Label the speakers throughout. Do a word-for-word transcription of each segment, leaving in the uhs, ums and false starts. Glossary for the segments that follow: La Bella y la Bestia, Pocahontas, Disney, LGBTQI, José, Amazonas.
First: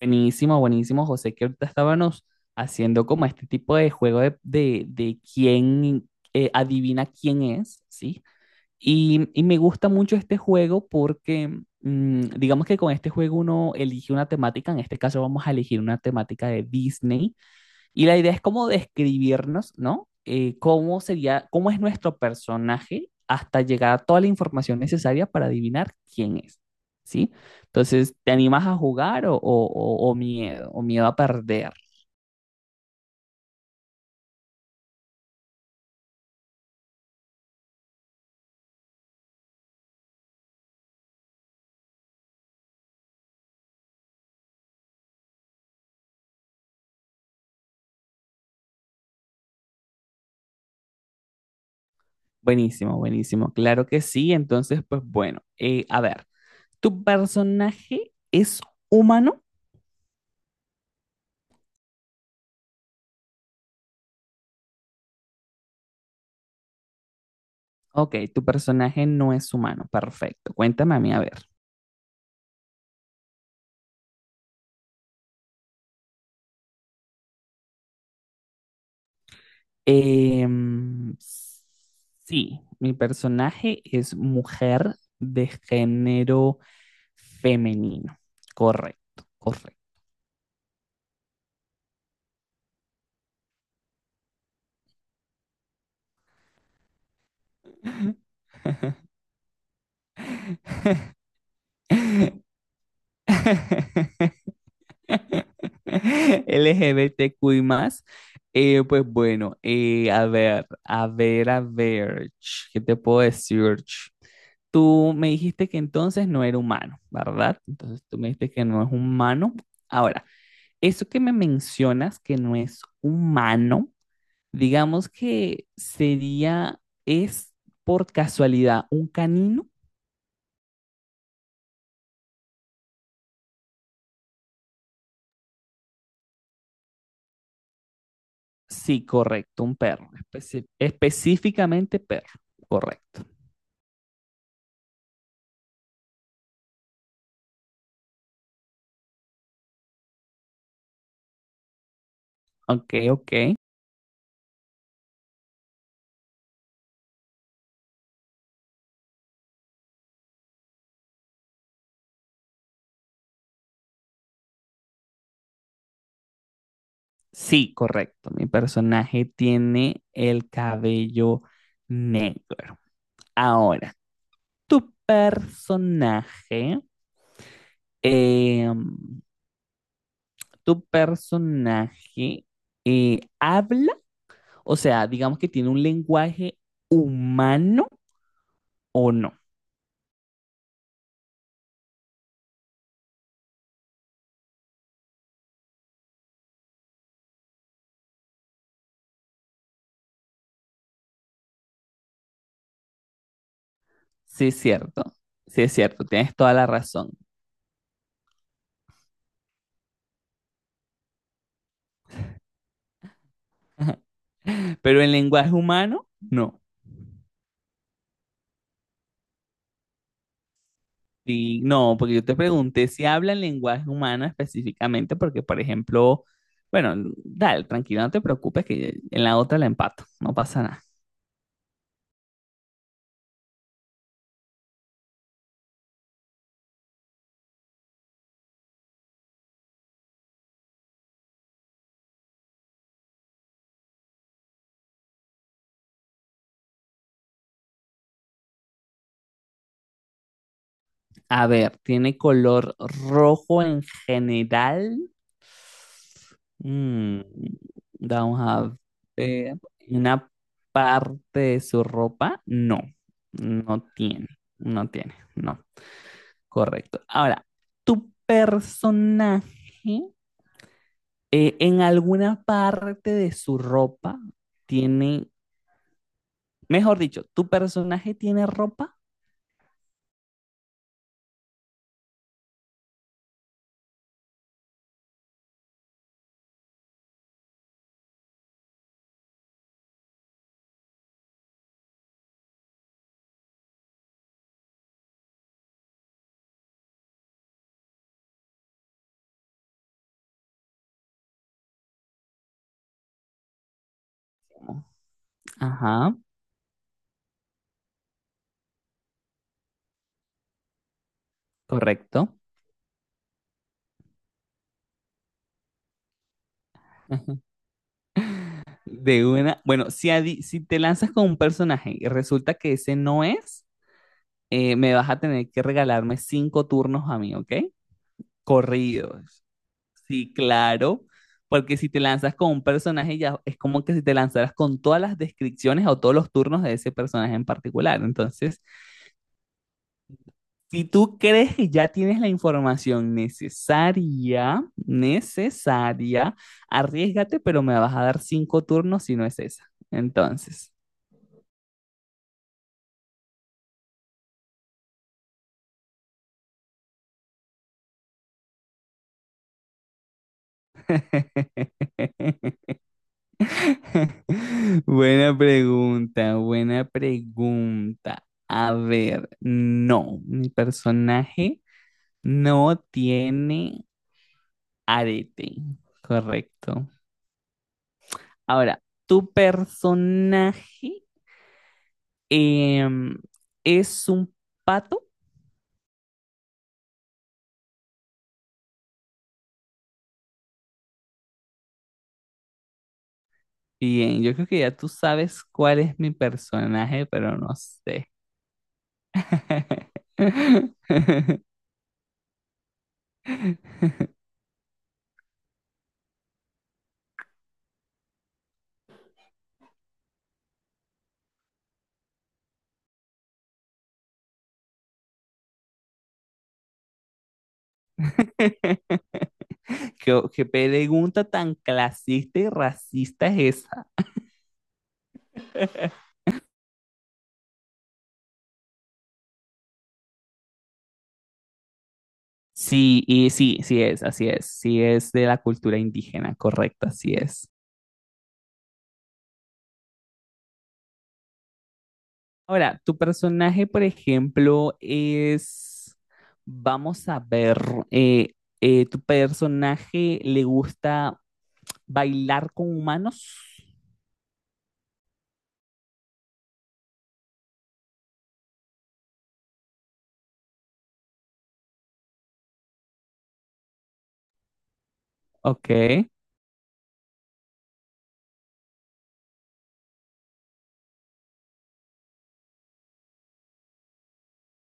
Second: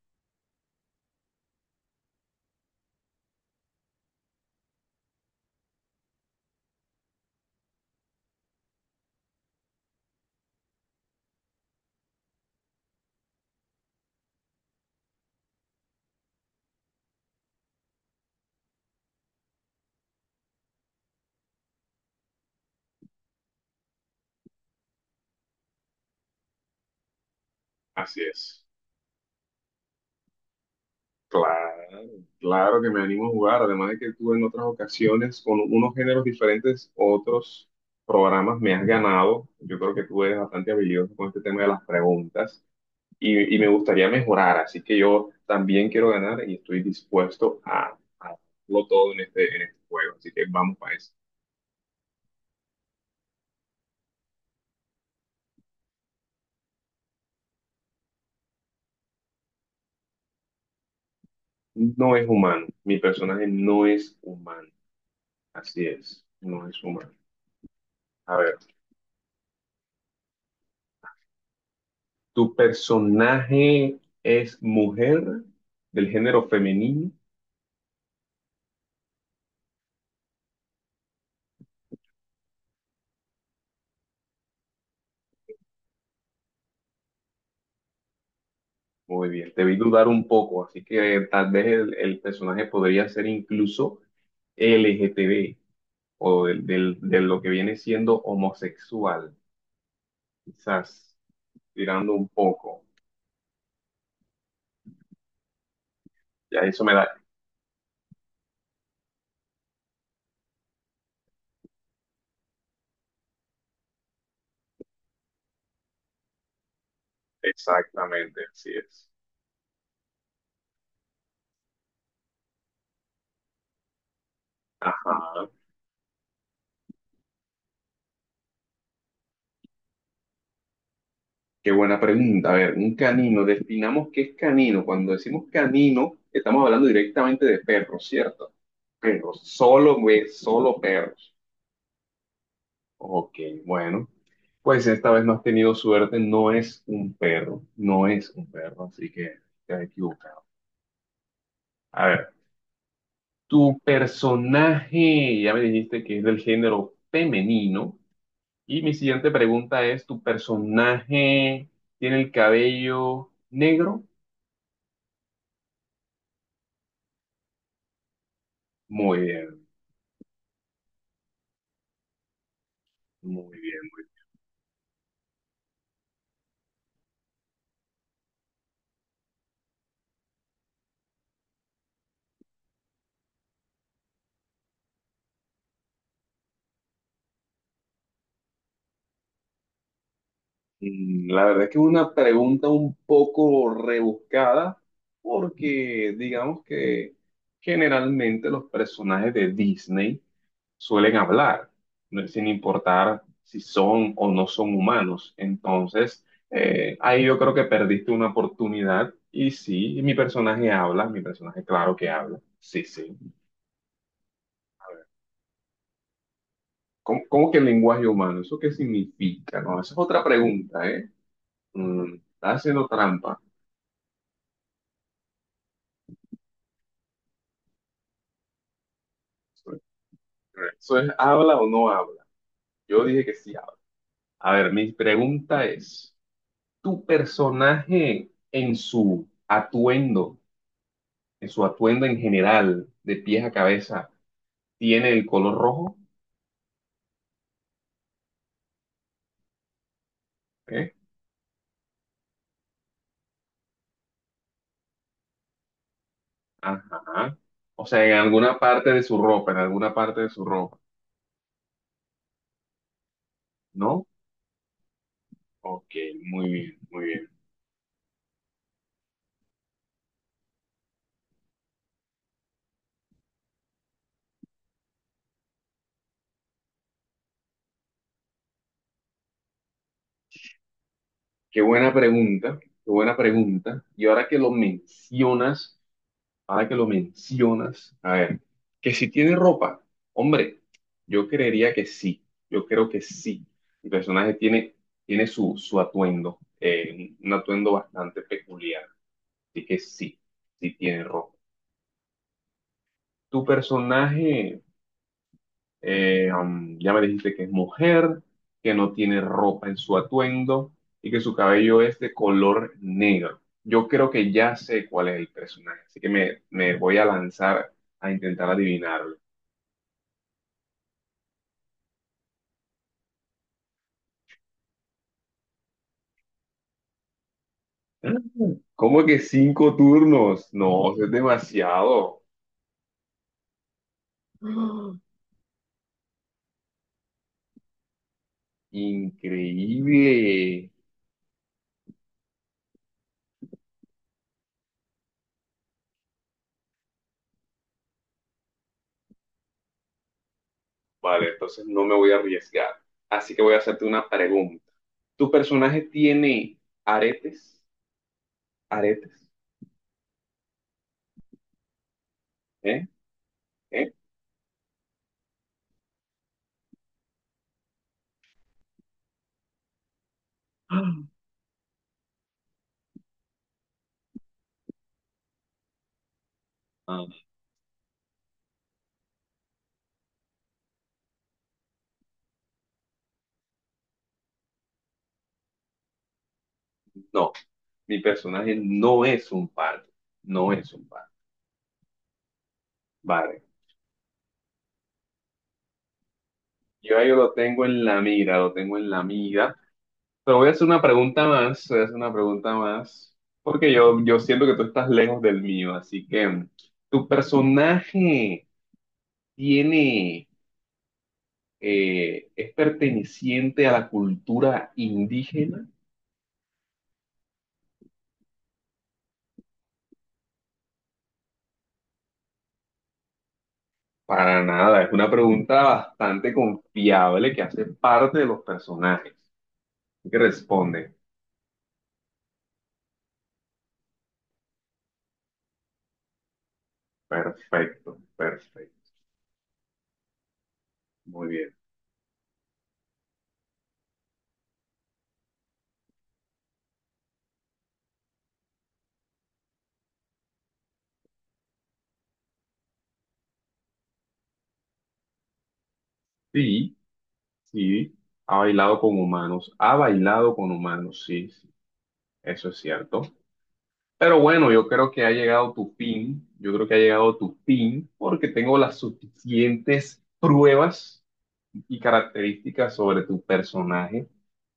Speaker 1: Buenísimo, buenísimo, José, que ahorita estábamos haciendo como este tipo de juego de, de, de quién eh, adivina quién es, ¿sí? Y, y me gusta mucho este juego porque mm, digamos que con este juego uno elige una temática, en este caso vamos a elegir una temática de Disney y la idea es cómo describirnos, ¿no? Eh, cómo sería, cómo es nuestro personaje hasta llegar a toda la información necesaria para adivinar quién es, ¿sí? Entonces,
Speaker 2: Así
Speaker 1: ¿te
Speaker 2: es.
Speaker 1: animas a jugar o, o- o- o miedo, o miedo a perder?
Speaker 2: Claro, claro que me animo a jugar. Además de que tú en otras ocasiones, con unos géneros diferentes, otros programas, me has ganado. Yo creo que tú eres bastante habilidoso con este tema de las preguntas y, y me gustaría mejorar. Así que yo también quiero ganar y estoy dispuesto a, a darlo todo en este, en este juego. Así que vamos para eso.
Speaker 1: Buenísimo, buenísimo, claro que sí. Entonces, pues bueno, eh, a ver, ¿tu personaje es humano?
Speaker 2: No es humano. Mi personaje no es humano. Así es. No es humano.
Speaker 1: Ok,
Speaker 2: A
Speaker 1: tu
Speaker 2: ver.
Speaker 1: personaje no es humano, perfecto. Cuéntame a mí, a ver.
Speaker 2: ¿Tu personaje es mujer del género femenino?
Speaker 1: Em, sí, mi personaje es mujer de género femenino. Correcto,
Speaker 2: Muy bien, te vi
Speaker 1: correcto.
Speaker 2: dudar un poco, así que tal vez el, el personaje podría ser incluso L G T B o del- del- de lo que viene siendo homosexual, quizás tirando un poco. Ya eso me da
Speaker 1: L G B T Q I más. Eh, pues bueno, eh, a ver, a ver, a ver, ch, ¿qué te puedo decir? Ch? Tú me dijiste que entonces no era humano, ¿verdad? Entonces tú me
Speaker 2: exactamente,
Speaker 1: dijiste que
Speaker 2: así
Speaker 1: no es
Speaker 2: es.
Speaker 1: humano. Ahora, eso que me mencionas que no es humano, digamos
Speaker 2: Ajá.
Speaker 1: que sería, es por casualidad un canino.
Speaker 2: Qué buena pregunta. A ver, un canino, definamos qué es canino. Cuando decimos canino, estamos hablando directamente de perros, ¿cierto?
Speaker 1: Sí,
Speaker 2: Perros,
Speaker 1: correcto, un
Speaker 2: solo,
Speaker 1: perro,
Speaker 2: güey,
Speaker 1: especi-
Speaker 2: solo perros.
Speaker 1: específicamente perro, correcto.
Speaker 2: Ok, bueno, pues esta vez no has tenido suerte, no es un perro, no es un perro, así que te has equivocado. A ver,
Speaker 1: Ok, ok.
Speaker 2: tu personaje, ya me dijiste que es del género femenino, y mi siguiente pregunta es, ¿tu personaje tiene el cabello negro?
Speaker 1: Sí, correcto. Mi
Speaker 2: Muy
Speaker 1: personaje
Speaker 2: bien.
Speaker 1: tiene el cabello negro.
Speaker 2: Muy bien.
Speaker 1: Ahora, tu personaje, em, tu personaje eh, habla. O sea, digamos que tiene un lenguaje humano o no.
Speaker 2: Mm, La verdad es que es una pregunta un poco rebuscada porque digamos que generalmente los personajes de Disney suelen hablar, ¿no? Sin importar si son o
Speaker 1: Sí,
Speaker 2: no
Speaker 1: es
Speaker 2: son
Speaker 1: cierto.
Speaker 2: humanos.
Speaker 1: Sí, es cierto.
Speaker 2: Entonces,
Speaker 1: Tienes toda la
Speaker 2: eh,
Speaker 1: razón.
Speaker 2: ahí yo creo que perdiste una oportunidad y sí, mi personaje habla, mi personaje claro que habla. Sí, sí. A
Speaker 1: Pero
Speaker 2: ver,
Speaker 1: en lenguaje humano, no.
Speaker 2: ¿cómo, cómo que lenguaje humano? ¿Eso qué significa? No, esa es otra pregunta, ¿eh?
Speaker 1: Sí, no, porque
Speaker 2: Mm,
Speaker 1: yo te
Speaker 2: está
Speaker 1: pregunté
Speaker 2: haciendo
Speaker 1: si habla en
Speaker 2: trampa.
Speaker 1: lenguaje humano específicamente, porque, por ejemplo, bueno, dale, tranquilo, no te preocupes, que en la otra la empato. No pasa nada.
Speaker 2: Eso es, ¿habla o no habla? Yo dije que sí habla. A ver, mi pregunta es, ¿tu personaje en su atuendo, en su atuendo en general, de pies a cabeza, tiene el color rojo? ¿Eh?
Speaker 1: A ver, ¿tiene color rojo en general? Mm,
Speaker 2: Ajá. O sea, en
Speaker 1: vamos
Speaker 2: alguna
Speaker 1: a
Speaker 2: parte de su ropa,
Speaker 1: ver.
Speaker 2: en alguna parte
Speaker 1: Una
Speaker 2: de su ropa,
Speaker 1: parte de su ropa, no. No
Speaker 2: ¿no?
Speaker 1: tiene. No tiene. No.
Speaker 2: Ok, muy bien,
Speaker 1: Correcto.
Speaker 2: muy bien.
Speaker 1: Ahora, tu personaje eh, en alguna parte de su ropa tiene. Mejor dicho, tu personaje tiene ropa.
Speaker 2: Qué buena pregunta, qué buena pregunta. Y ahora que lo mencionas. Ahora que lo mencionas, a ver, que si tiene ropa, hombre, yo creería que sí, yo creo que sí. El personaje tiene, tiene su, su atuendo, eh, un atuendo bastante peculiar, así que sí, sí tiene ropa. Tu personaje,
Speaker 1: Ajá.
Speaker 2: eh, um, ya me dijiste que es mujer, que no tiene ropa en su atuendo y que su cabello es de
Speaker 1: Correcto.
Speaker 2: color negro. Yo creo que ya sé cuál es el personaje, así que me, me voy a lanzar a intentar adivinarlo.
Speaker 1: De una. Bueno, si, adi- si te lanzas con un personaje y resulta que ese no es, eh, me vas a tener que regalarme cinco turnos a mí, ¿ok?
Speaker 2: ¿Cómo que
Speaker 1: Corridos.
Speaker 2: cinco
Speaker 1: Sí,
Speaker 2: turnos? No,
Speaker 1: claro.
Speaker 2: eso es
Speaker 1: Porque si te
Speaker 2: demasiado.
Speaker 1: lanzas con un personaje, ya es como que si te lanzaras con todas las descripciones o todos los turnos de ese personaje en particular. Entonces,
Speaker 2: Increíble.
Speaker 1: si tú crees que ya tienes la información necesaria, necesaria, arriesgate, pero me vas a dar cinco turnos si no es esa. Entonces.
Speaker 2: Vale, entonces no me voy a arriesgar. Así que voy a hacerte una pregunta. ¿Tu personaje tiene aretes? ¿Aretes? ¿Eh? ¿Eh?
Speaker 1: Buena pregunta, buena pregunta. A ver, no, mi personaje no tiene arete, correcto.
Speaker 2: Ah,
Speaker 1: Ahora, ¿tu personaje em, es un pato?
Speaker 2: no, mi personaje no es un pardo. No es un pardo. Vale.
Speaker 1: Bien, yo creo que ya tú sabes cuál es mi
Speaker 2: Yo
Speaker 1: personaje,
Speaker 2: ahí lo
Speaker 1: pero no
Speaker 2: tengo en la
Speaker 1: sé.
Speaker 2: mira, lo tengo en la mira. Te voy a hacer una pregunta más, te voy a hacer una pregunta más, porque yo, yo siento que tú estás lejos del mío, así que mm, ¿tu personaje tiene, eh, es perteneciente a la cultura indígena?
Speaker 1: ¿Qué, qué pregunta tan clasista y racista es esa?
Speaker 2: Para nada, es una pregunta bastante confiable que hace parte de los personajes. Así que responde,
Speaker 1: Sí, y sí, sí es, así es, sí es de la cultura indígena, correcto, así es.
Speaker 2: perfecto, perfecto, muy bien.
Speaker 1: Ahora, tu personaje, por ejemplo, es, vamos a ver, eh, eh, ¿tu personaje le gusta bailar con humanos?
Speaker 2: Sí, sí, ha bailado con humanos, ha bailado con humanos, sí, sí, eso es cierto. Pero bueno, yo creo que ha llegado
Speaker 1: Ok,
Speaker 2: tu fin, yo creo que ha llegado tu fin porque tengo las suficientes pruebas y características sobre tu personaje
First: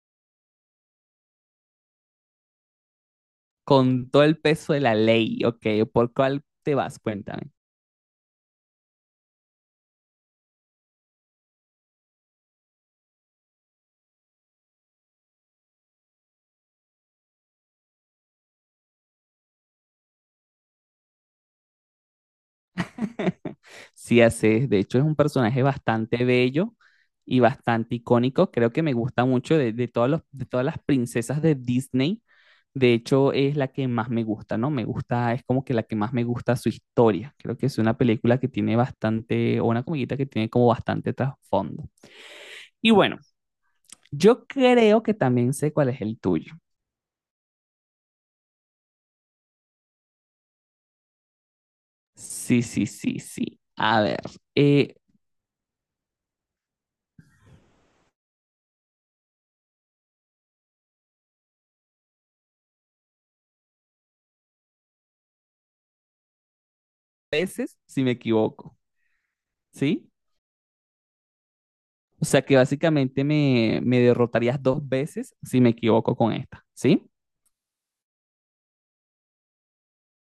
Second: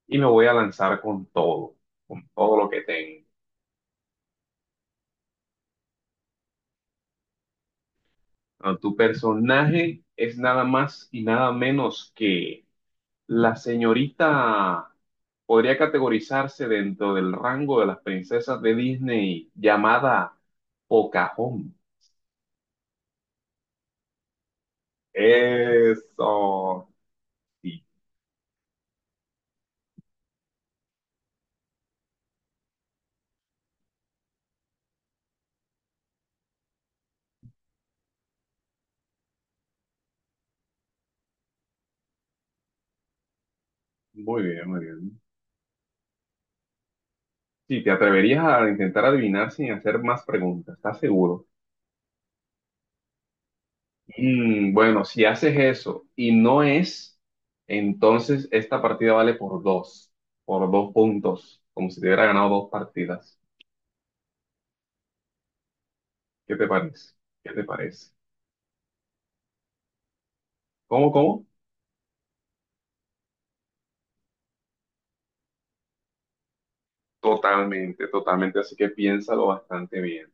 Speaker 2: y me voy a lanzar con todo, con todo lo que tengo.
Speaker 1: con todo el peso de la ley, ok, ¿por cuál te vas? Cuéntame.
Speaker 2: Bueno, tu personaje es nada más y nada menos que la señorita, podría categorizarse dentro del rango de las princesas de Disney llamada Pocahontas.
Speaker 1: Sí, así es. De hecho, es un personaje bastante bello
Speaker 2: Eso,
Speaker 1: y
Speaker 2: sí,
Speaker 1: bastante icónico. Creo que me gusta mucho de, de todos los- de todas las princesas de Disney. De hecho, es la que más me gusta, ¿no? Me gusta, es como que la que más me gusta su historia. Creo que es una película que tiene bastante, o una comiquita que tiene como bastante trasfondo. Y bueno,
Speaker 2: muy
Speaker 1: yo
Speaker 2: bien, muy
Speaker 1: creo que
Speaker 2: bien.
Speaker 1: también sé cuál es el tuyo.
Speaker 2: Sí, te atreverías a intentar adivinar sin hacer más preguntas, ¿estás seguro?
Speaker 1: Sí, sí, sí, sí. A ver,
Speaker 2: Mm,
Speaker 1: eh,
Speaker 2: bueno, si haces eso y no es, entonces esta partida vale por dos, por dos puntos, como si te hubiera ganado dos partidas. ¿Qué te parece?
Speaker 1: a
Speaker 2: ¿Qué te
Speaker 1: veces si me
Speaker 2: parece?
Speaker 1: equivoco, ¿sí?
Speaker 2: ¿Cómo, cómo?
Speaker 1: O sea que básicamente me, me derrotarías dos veces si me equivoco con esta, ¿sí?
Speaker 2: Totalmente, totalmente, así que piénsalo bastante bien.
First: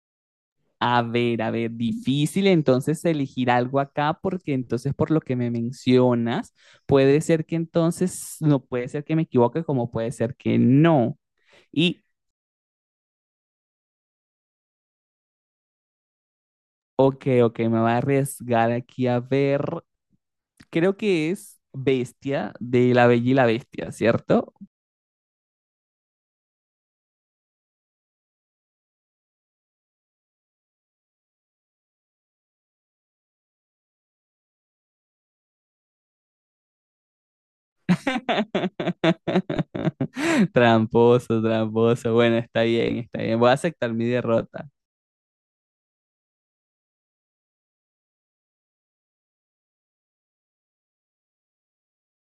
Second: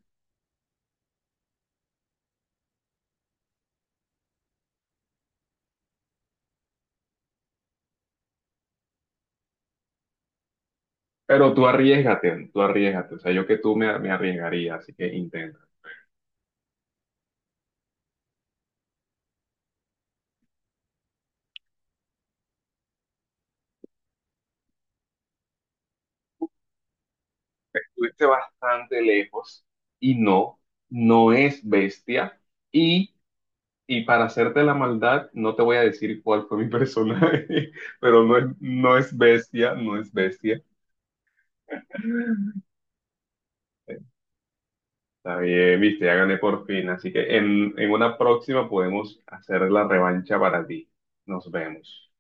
Speaker 1: A ver, a ver, difícil entonces elegir algo acá porque entonces por lo que me mencionas, puede ser que entonces no puede ser que me equivoque como puede ser que no.
Speaker 2: Pero tú
Speaker 1: Y,
Speaker 2: arriesgate, tú arriesgate, o sea, yo que tú me, me arriesgaría, así que intenta.
Speaker 1: ok, ok, me voy a arriesgar aquí a ver. Creo que es Bestia de La Bella y la Bestia, ¿cierto?
Speaker 2: Estuviste bastante lejos y no, no es bestia. Y, y para hacerte la maldad, no te voy a decir cuál fue mi personaje, pero no es, no es bestia, no es bestia.
Speaker 1: Tramposo, tramposo. Bueno, está bien, está bien. Voy a aceptar mi derrota.
Speaker 2: Está bien, viste, ya gané por fin. Así que en, en una próxima podemos hacer la revancha para ti. Nos vemos.